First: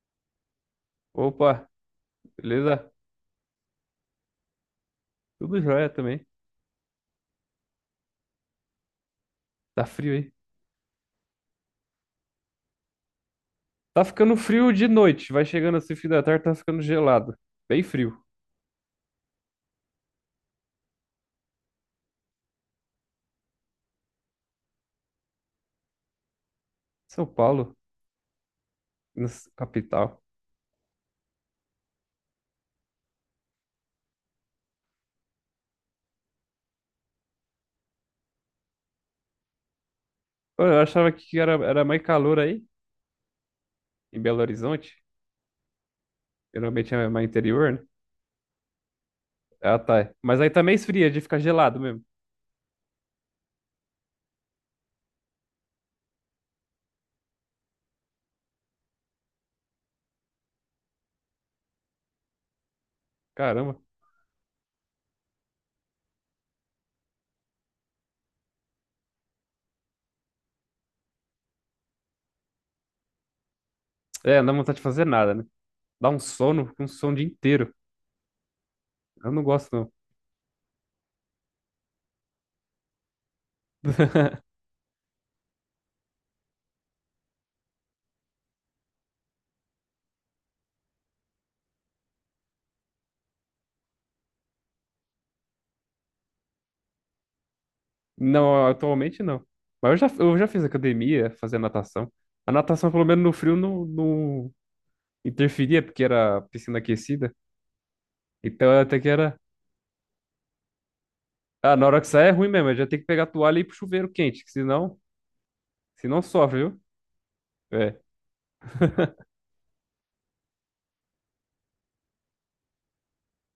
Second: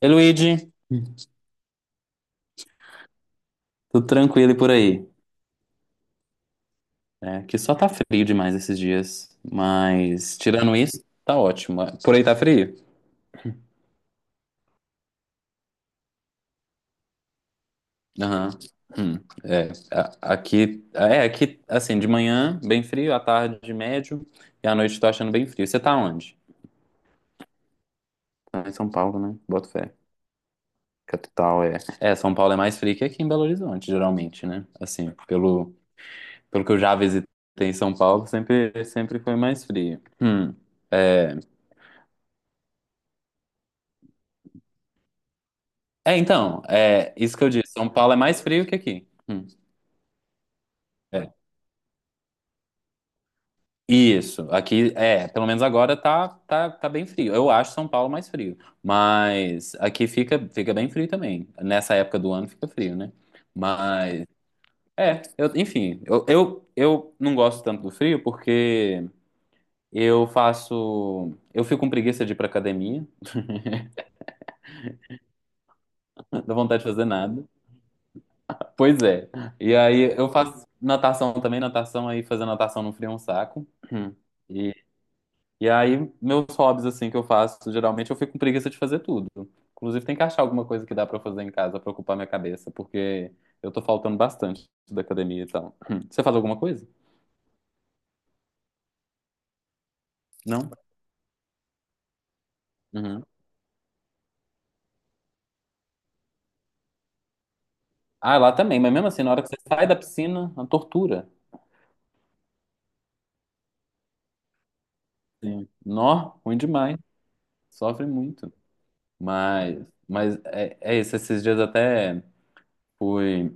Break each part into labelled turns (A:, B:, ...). A: Ei, Luigi,
B: Opa, beleza?
A: tudo tranquilo e por aí?
B: Tudo jóia também.
A: É, que só tá frio demais esses dias,
B: Tá frio aí.
A: mas tirando isso, tá ótimo. Por aí tá frio?
B: Tá ficando frio de noite, vai chegando assim, fim da tarde, tá ficando gelado. Bem frio.
A: Aham. Hum, é, aqui, assim, de manhã bem frio, à tarde médio e à noite tô achando bem frio. Você tá onde?
B: São Paulo,
A: Tá em São Paulo,
B: na
A: né?
B: s-
A: Boto fé.
B: capital.
A: Capital é. É, São Paulo é mais frio que aqui em Belo Horizonte, geralmente, né? Assim, pelo que eu já visitei em São Paulo, sempre foi mais frio. Hum.
B: Pô, eu achava
A: é,
B: que era, mais calor aí, em Belo Horizonte.
A: É, então,
B: Geralmente é
A: é
B: mais
A: isso que eu
B: interior,
A: disse.
B: né?
A: São Paulo é mais frio que aqui.
B: Ah, tá. Mas aí também esfria, de
A: É.
B: ficar gelado mesmo.
A: Isso, aqui é, pelo menos agora tá bem frio. Eu acho São Paulo mais frio, mas aqui fica bem frio também. Nessa época do ano fica frio, né?
B: Caramba.
A: Mas é, enfim, eu não gosto tanto do frio porque eu fico com preguiça de ir pra academia,
B: É, não dá vontade de fazer nada, né? Dá
A: não dá vontade
B: um
A: de fazer
B: sono o dia
A: nada.
B: inteiro.
A: Pois é.
B: Eu não gosto,
A: E
B: não.
A: aí eu faço natação também, natação aí fazer natação no frio é um saco. e E aí, meus hobbies, assim, que eu faço, geralmente eu fico com preguiça de fazer tudo. Inclusive, tem que achar alguma coisa que dá pra eu fazer em casa pra ocupar minha cabeça, porque eu tô faltando bastante da academia e tal. Você faz alguma coisa?
B: Não, atualmente não. Mas eu já fiz
A: Não?
B: academia, fazer natação. A natação, pelo menos
A: Uhum.
B: no frio, não, não, interferia, porque era piscina aquecida.
A: Ah, lá
B: Então
A: também, mas
B: até
A: mesmo
B: que
A: assim, na
B: era.
A: hora que você sai da piscina, a tortura.
B: Ah, na hora que sai é ruim mesmo, já tem que pegar a toalha e ir pro chuveiro quente, que
A: Sim.
B: senão
A: Nó, ruim
B: sofre, viu?
A: demais.
B: É.
A: Sofre muito. Mas é isso. Esses dias até fui.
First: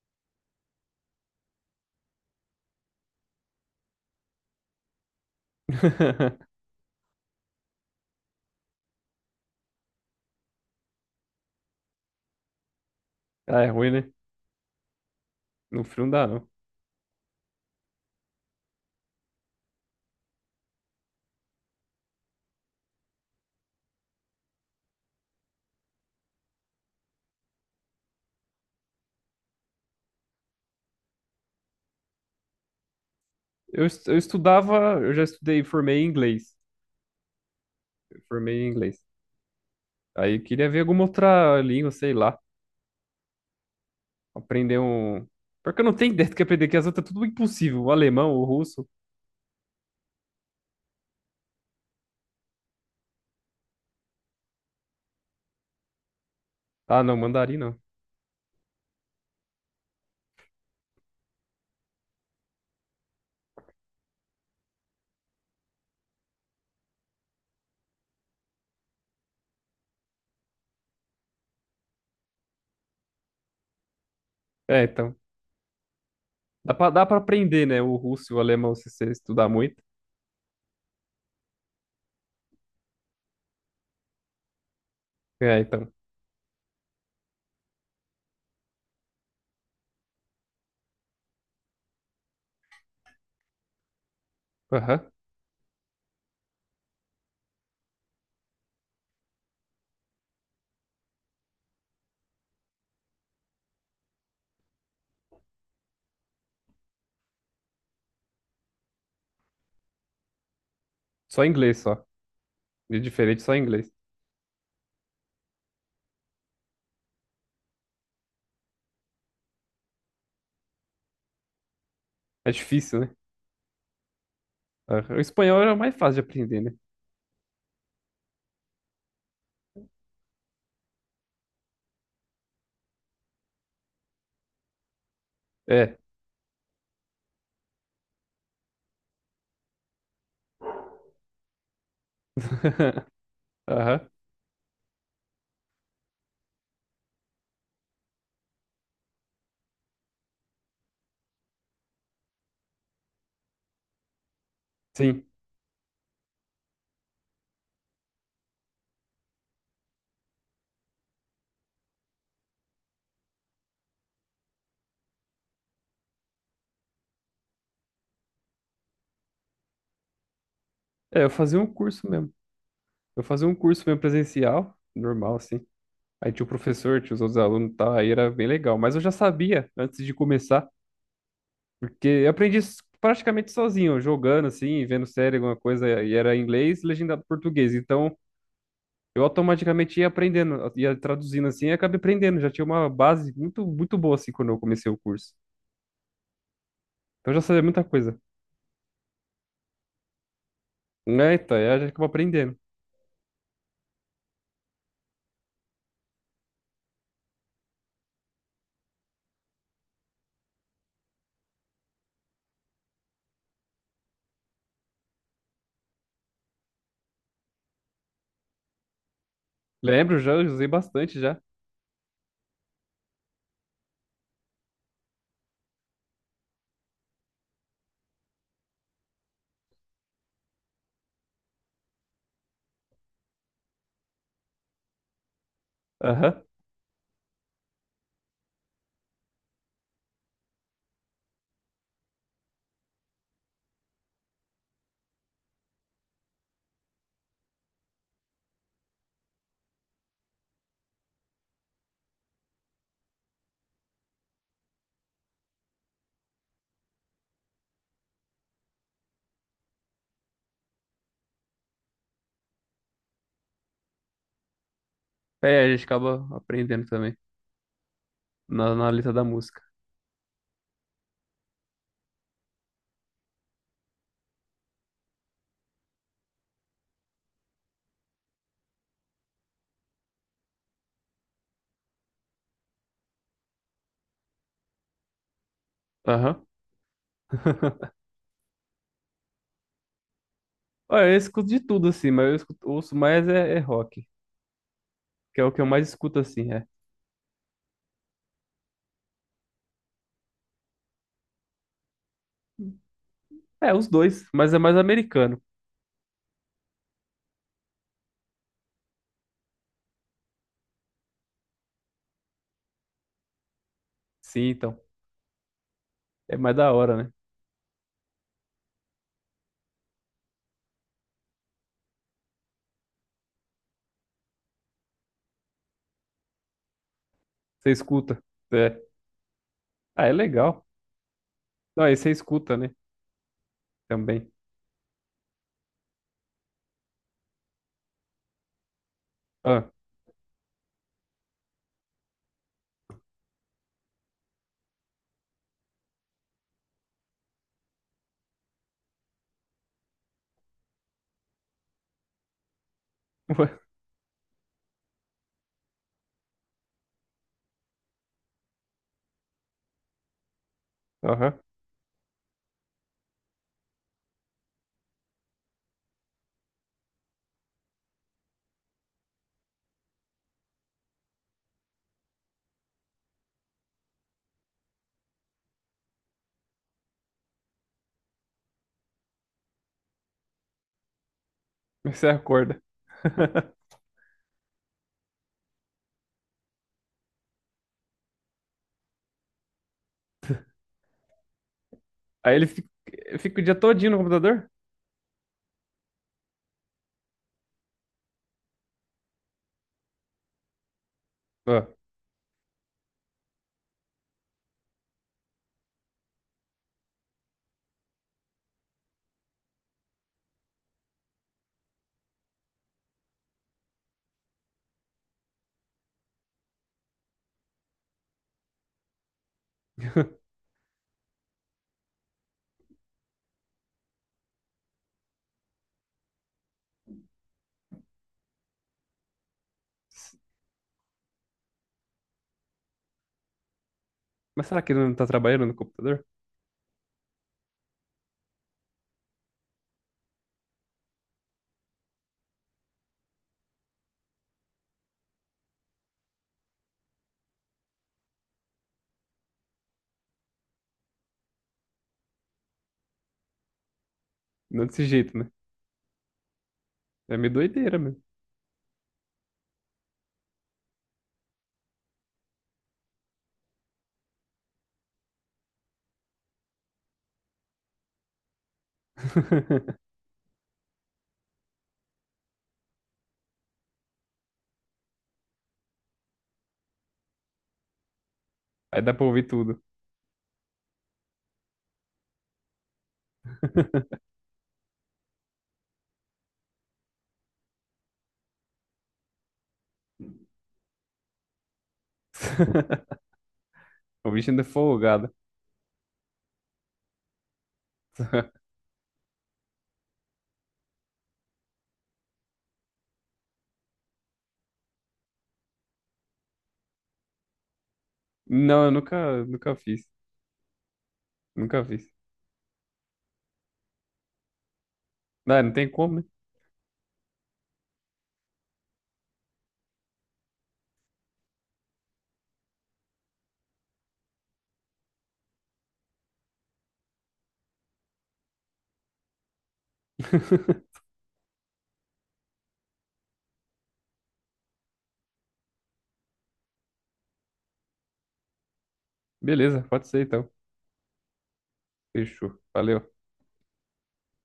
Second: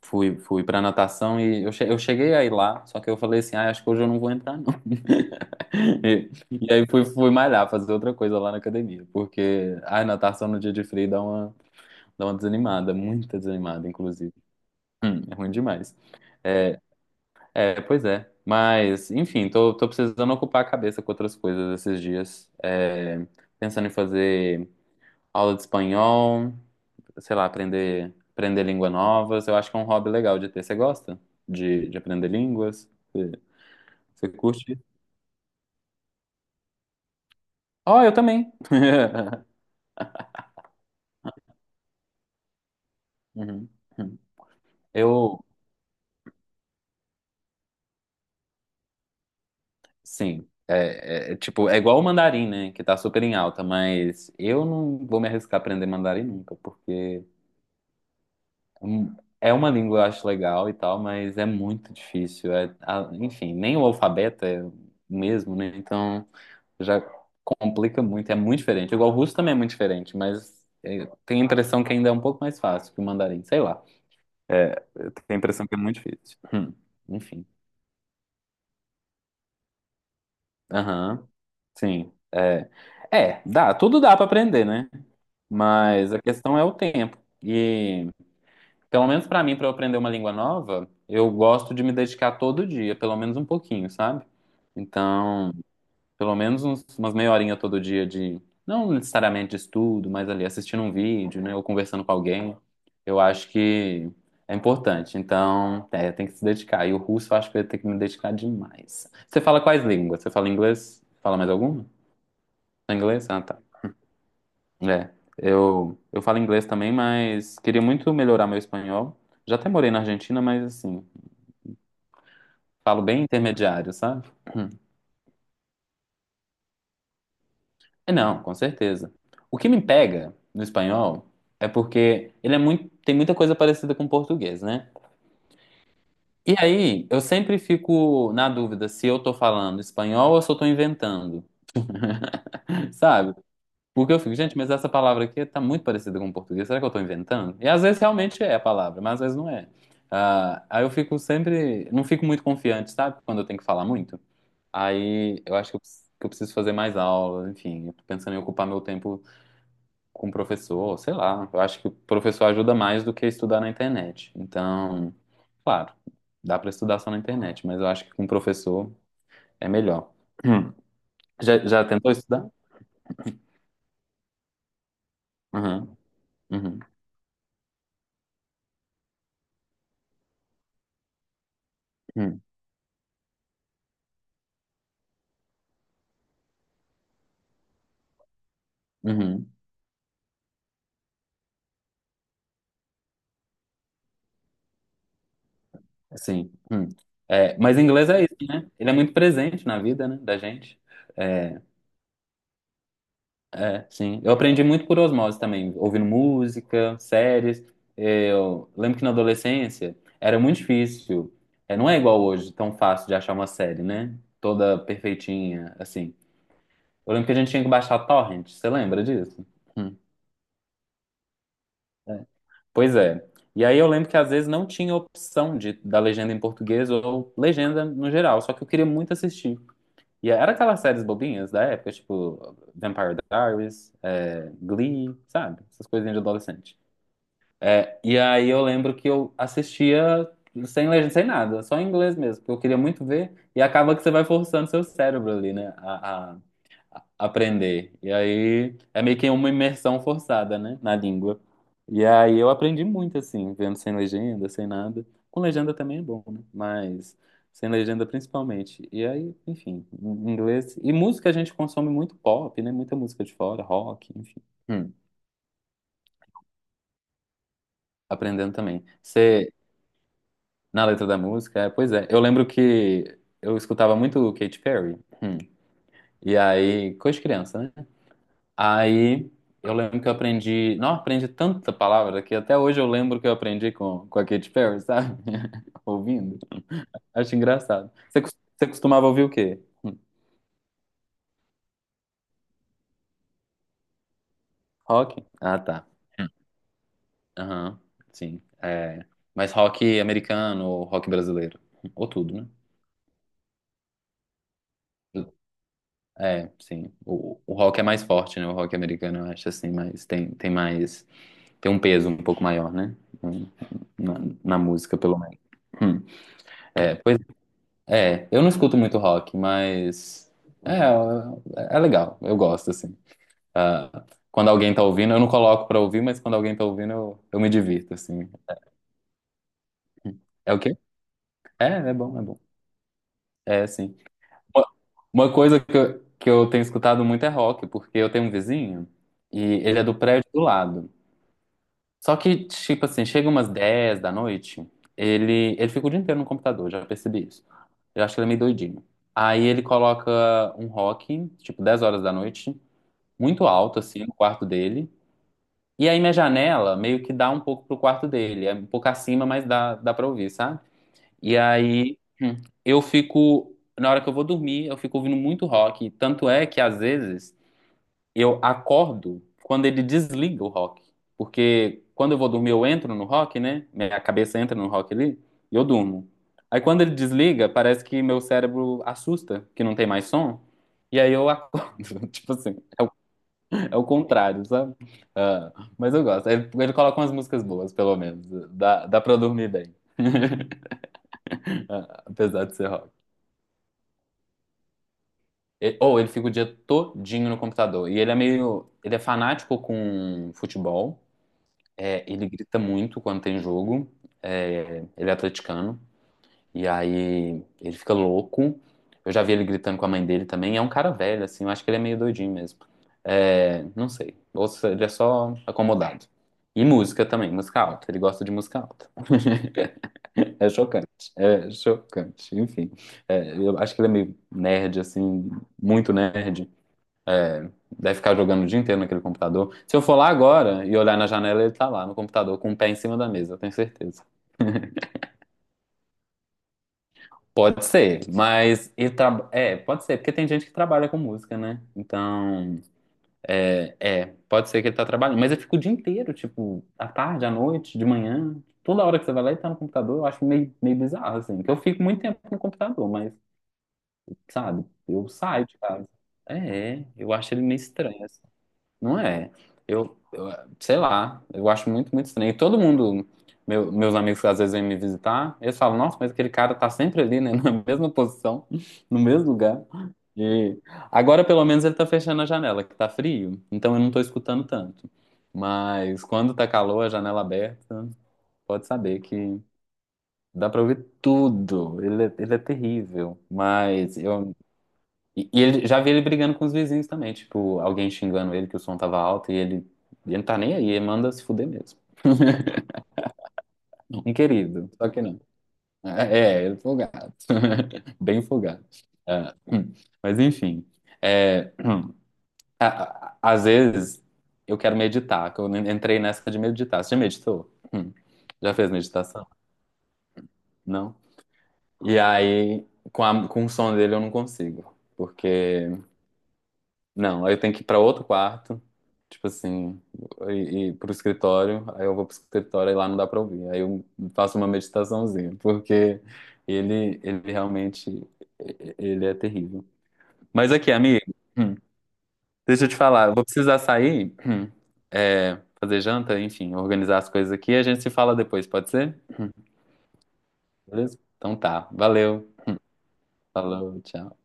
A: Fui pra natação e eu cheguei a ir lá, só que eu falei assim, ah, acho que hoje eu não vou entrar, não. E, e aí fui malhar, fazer outra coisa lá na academia, porque a natação no dia de frio dá uma desanimada, muita
B: Ah, é
A: desanimada,
B: ruim, né?
A: inclusive. É ruim
B: No
A: demais.
B: frio não dá, não.
A: É, é, pois é. Mas, enfim, tô precisando ocupar a cabeça com outras coisas esses dias. É, pensando em fazer aula de espanhol, sei lá, aprender línguas novas. Eu acho que é um hobby legal de ter. Você gosta de aprender línguas? Você,
B: Eu
A: você curte?
B: estudava, eu já estudei, formei em inglês.
A: Ó, eu
B: Eu
A: também.
B: formei em inglês. Aí eu queria ver alguma outra língua, sei lá.
A: Uhum.
B: Aprender um.
A: Eu,
B: Porque eu não tenho ideia do que aprender, que as outras é tudo impossível. O alemão, o russo.
A: sim. É, tipo, é igual o mandarim, né? Que tá super em alta, mas eu não vou me arriscar a aprender mandarim nunca,
B: Ah, não,
A: porque
B: mandarim não.
A: hum, é uma língua eu acho legal e tal, mas é muito difícil. É, enfim, nem o alfabeto é o mesmo, né? Então. Já complica muito, é muito diferente. Igual o russo também é muito diferente, mas é, tenho a impressão que ainda é um pouco mais fácil que o mandarim, sei lá. É,
B: É,
A: eu
B: então.
A: tenho a impressão que é muito difícil.
B: Dá pra
A: Enfim.
B: aprender, né? O russo e o alemão se você estudar muito.
A: Aham, sim. É, tudo dá pra aprender, né?
B: É, então.
A: Mas a questão é o tempo. E, pelo menos pra mim, pra eu aprender uma língua nova, eu gosto de me dedicar todo dia, pelo menos um pouquinho, sabe?
B: Aham.
A: Então. Pelo menos umas meia horinha todo dia de, não necessariamente de estudo, mas ali assistindo um vídeo, né, ou conversando com alguém, eu acho que é importante. Então, é, tem que se dedicar. E o russo eu acho que eu ia ter que me dedicar demais. Você fala quais línguas? Você fala inglês? Fala
B: Só
A: mais
B: inglês,
A: alguma?
B: só.
A: Fala
B: De
A: inglês? Ah,
B: diferente, só
A: tá.
B: inglês.
A: É. Eu falo inglês também, mas queria muito melhorar meu espanhol. Já até morei na Argentina, mas assim,
B: É difícil,
A: falo
B: né?
A: bem intermediário, sabe?
B: Aham. O espanhol era mais fácil de aprender, né?
A: É, não, com certeza. O que me pega no espanhol é porque ele é muito, tem muita coisa parecida com o português, né?
B: É.
A: E aí, eu sempre fico na dúvida se eu tô falando espanhol ou se eu tô inventando, sabe?
B: Aham.
A: Porque eu fico, gente, mas essa palavra aqui tá muito parecida com o português, será que eu tô inventando? E às vezes realmente é a palavra, mas às vezes não é. Ah, aí eu fico sempre, não fico muito confiante, sabe? Quando eu tenho que falar muito.
B: Sim.
A: Aí eu acho que eu preciso fazer mais aula, enfim, eu tô pensando em ocupar meu tempo com o professor, sei lá. Eu acho que o professor ajuda mais do que estudar na internet. Então, claro, dá para estudar só na internet, mas eu acho que com o professor é melhor. Hum.
B: É, eu fazia
A: Já,
B: um
A: já
B: curso
A: tentou
B: mesmo.
A: estudar?
B: Eu fazia um curso mesmo presencial, normal, assim.
A: Uhum,
B: Aí tinha o
A: uhum,
B: professor, tinha os outros alunos e tal, aí era bem legal. Mas eu já sabia antes de começar, porque
A: uhum,
B: praticamente sozinho, jogando, assim, vendo série, alguma coisa, e era inglês e legendado em português. Então, eu
A: uhum.
B: automaticamente ia aprendendo, ia traduzindo, assim, e acabei aprendendo. Já tinha uma base muito, muito boa, assim, quando eu comecei o curso.
A: Sim. Hum.
B: Então eu já
A: É,
B: sabia
A: mas
B: muita
A: inglês
B: coisa.
A: é isso, né? Ele é muito presente na vida, né, da gente.
B: Eita,
A: É,
B: aí a gente acaba aprendendo.
A: É, sim. Eu aprendi muito por osmose também, ouvindo música, séries. É, eu lembro que na adolescência era muito difícil. É, não é igual hoje, tão fácil de achar uma série, né? Toda perfeitinha, assim. Eu lembro que a gente tinha que baixar torrent, você lembra disso? Hum.
B: Lembro já, usei bastante já.
A: Pois é. E aí eu lembro que às vezes não tinha opção da legenda em português ou legenda no geral, só que eu queria muito assistir. E era aquelas séries bobinhas da época, tipo Vampire Diaries, é, Glee, sabe? Essas coisinhas de
B: Aham.
A: adolescente. É, e aí eu lembro que eu assistia sem legenda, sem nada, só em inglês mesmo, porque eu queria muito ver, e acaba que você vai forçando seu cérebro ali, né, a aprender. E aí é meio que uma imersão forçada, né, na língua. E aí eu aprendi muito, assim, vendo sem legenda, sem nada. Com legenda também é bom, né, mas sem legenda principalmente. E aí, enfim, em inglês. E música a gente consome muito pop, né, muita música de fora, rock, enfim. Hum,
B: É, a gente acaba aprendendo também
A: aprendendo
B: na,
A: também.
B: na letra da
A: Você
B: música.
A: Na letra da música, é, pois é. Eu lembro que eu escutava muito Katy Perry. hum, E aí, coisa de criança, né? Aí eu lembro que eu aprendi. Não, aprendi tanta palavra que até hoje eu lembro que eu aprendi com a Katy Perry, sabe? Ouvindo.
B: Aham.
A: Acho engraçado. Você costumava ouvir o quê? Hum.
B: Olha, eu escuto de tudo assim, mas ouço mais é, é rock,
A: Rock?
B: que é o
A: Ah,
B: que eu
A: tá.
B: mais escuto
A: Hum.
B: assim, é.
A: Aham, sim. É, mas rock americano ou rock brasileiro? Ou tudo, né?
B: É, os dois, mas é mais americano.
A: É, sim. O rock é mais forte, né? O rock americano, eu acho assim, mas tem mais. Tem um peso um pouco maior, né? Na,
B: Sim,
A: na
B: então.
A: música, pelo menos. Hum.
B: É mais da
A: É,
B: hora, né?
A: pois é. Eu não escuto muito rock, mas. É, é legal. Eu gosto, assim. Ah, quando alguém tá ouvindo, eu não coloco pra ouvir, mas quando alguém tá ouvindo, eu me
B: Você
A: divirto,
B: escuta.
A: assim.
B: É. Ah, é
A: É o
B: legal.
A: quê? É,
B: Não,
A: é
B: aí você
A: bom, é bom.
B: escuta, né?
A: É, sim.
B: Também.
A: Uma uma coisa que eu tenho escutado muito é rock, porque eu tenho um vizinho e
B: Ah.
A: ele é do prédio do lado. Só que, tipo assim, chega umas 10 da noite, ele fica o dia inteiro no computador, já percebi isso. Eu acho que ele é meio doidinho. Aí ele coloca um rock, tipo 10 horas da noite, muito alto, assim, no quarto dele. E aí minha janela meio que dá um pouco pro quarto dele, é um pouco acima, mas dá pra ouvir, sabe? E
B: Aham.
A: aí eu fico, na hora que eu vou dormir, eu fico ouvindo muito rock. Tanto é que às vezes eu acordo quando ele desliga o rock. Porque quando eu vou dormir, eu entro no rock, né? Minha cabeça entra no rock ali e eu durmo. Aí quando ele desliga, parece que meu cérebro assusta, que não tem mais som. E aí eu
B: Aí
A: acordo.
B: você
A: Tipo assim,
B: acorda.
A: é o, é o contrário, sabe? Ah, mas eu gosto. Ele coloca umas músicas boas, pelo menos. Dá pra eu dormir bem, ah,
B: Aí
A: apesar de ser rock.
B: fica o dia todinho no computador?
A: Ou ele fica o dia todinho no computador. E ele é meio. Ele é fanático com futebol.
B: Ah.
A: É, ele grita muito quando tem jogo. É, ele é atleticano. E aí ele fica louco. Eu já vi ele gritando com a mãe dele também. É um cara velho, assim. Eu acho que ele é meio doidinho mesmo. É, não sei. Ou se ele é só acomodado. E música também, música alta. Ele gosta de música alta. É chocante. É chocante. Enfim. É, eu acho que ele é meio nerd, assim. Muito nerd. Deve ficar jogando o dia inteiro naquele computador. Se eu for lá agora e olhar na janela, ele tá lá no computador com o pé em cima da mesa, eu tenho certeza.
B: Mas será que ele não tá trabalhando no computador?
A: Pode ser, mas é, pode ser, porque tem gente que trabalha com música, né? Então, é, pode ser que ele tá trabalhando, mas ele fica o dia inteiro, tipo, à tarde, à noite, de manhã, toda hora que você vai lá ele tá no computador, eu acho meio bizarro, assim, que eu fico muito tempo no computador, mas, sabe,
B: Não desse
A: eu
B: jeito, né?
A: saio de casa. É, eu
B: É meio
A: acho ele meio
B: doideira
A: estranho.
B: mesmo.
A: Não é. Eu, sei lá, eu acho muito, muito estranho. E todo mundo, meus amigos que às vezes vêm me visitar, eles falam, nossa, mas aquele cara tá sempre ali, né? Na mesma posição, no mesmo lugar. E agora, pelo menos, ele tá fechando a janela, que tá frio, então eu não tô escutando tanto. Mas quando tá calor, a janela aberta, pode
B: Aí dá
A: saber
B: pra ouvir
A: que
B: tudo.
A: dá pra ouvir tudo. Ele é terrível. Mas e ele já vi ele brigando com os vizinhos também, tipo, alguém xingando ele que o som tava alto e ele não tá nem aí, ele manda se fuder mesmo.
B: O
A: Um
B: bicho ainda é
A: querido, só que
B: folgado.
A: não. É, ele é folgado. Bem folgado. É, mas enfim, é, a- às vezes eu quero meditar, que eu entrei nessa de meditar. Você já meditou? Hum. Já
B: Não, eu
A: fez
B: nunca,
A: meditação?
B: nunca fiz.
A: Não?
B: Nunca fiz.
A: E aí, com o som dele eu não consigo,
B: Não, não tem
A: porque.
B: como, né?
A: Não, aí eu tenho que ir pra outro quarto, tipo assim, e pro escritório, aí eu vou pro escritório e lá não dá pra ouvir. Aí eu faço uma meditaçãozinha, porque ele realmente, ele é terrível. Mas aqui, amigo, hum, deixa eu te falar, eu vou precisar sair, é, fazer janta, enfim, organizar as coisas aqui, e a gente se fala depois, pode ser?
B: Beleza, pode ser então.
A: Beleza? Então tá, valeu,
B: Fechou. Valeu.
A: falou, tchau.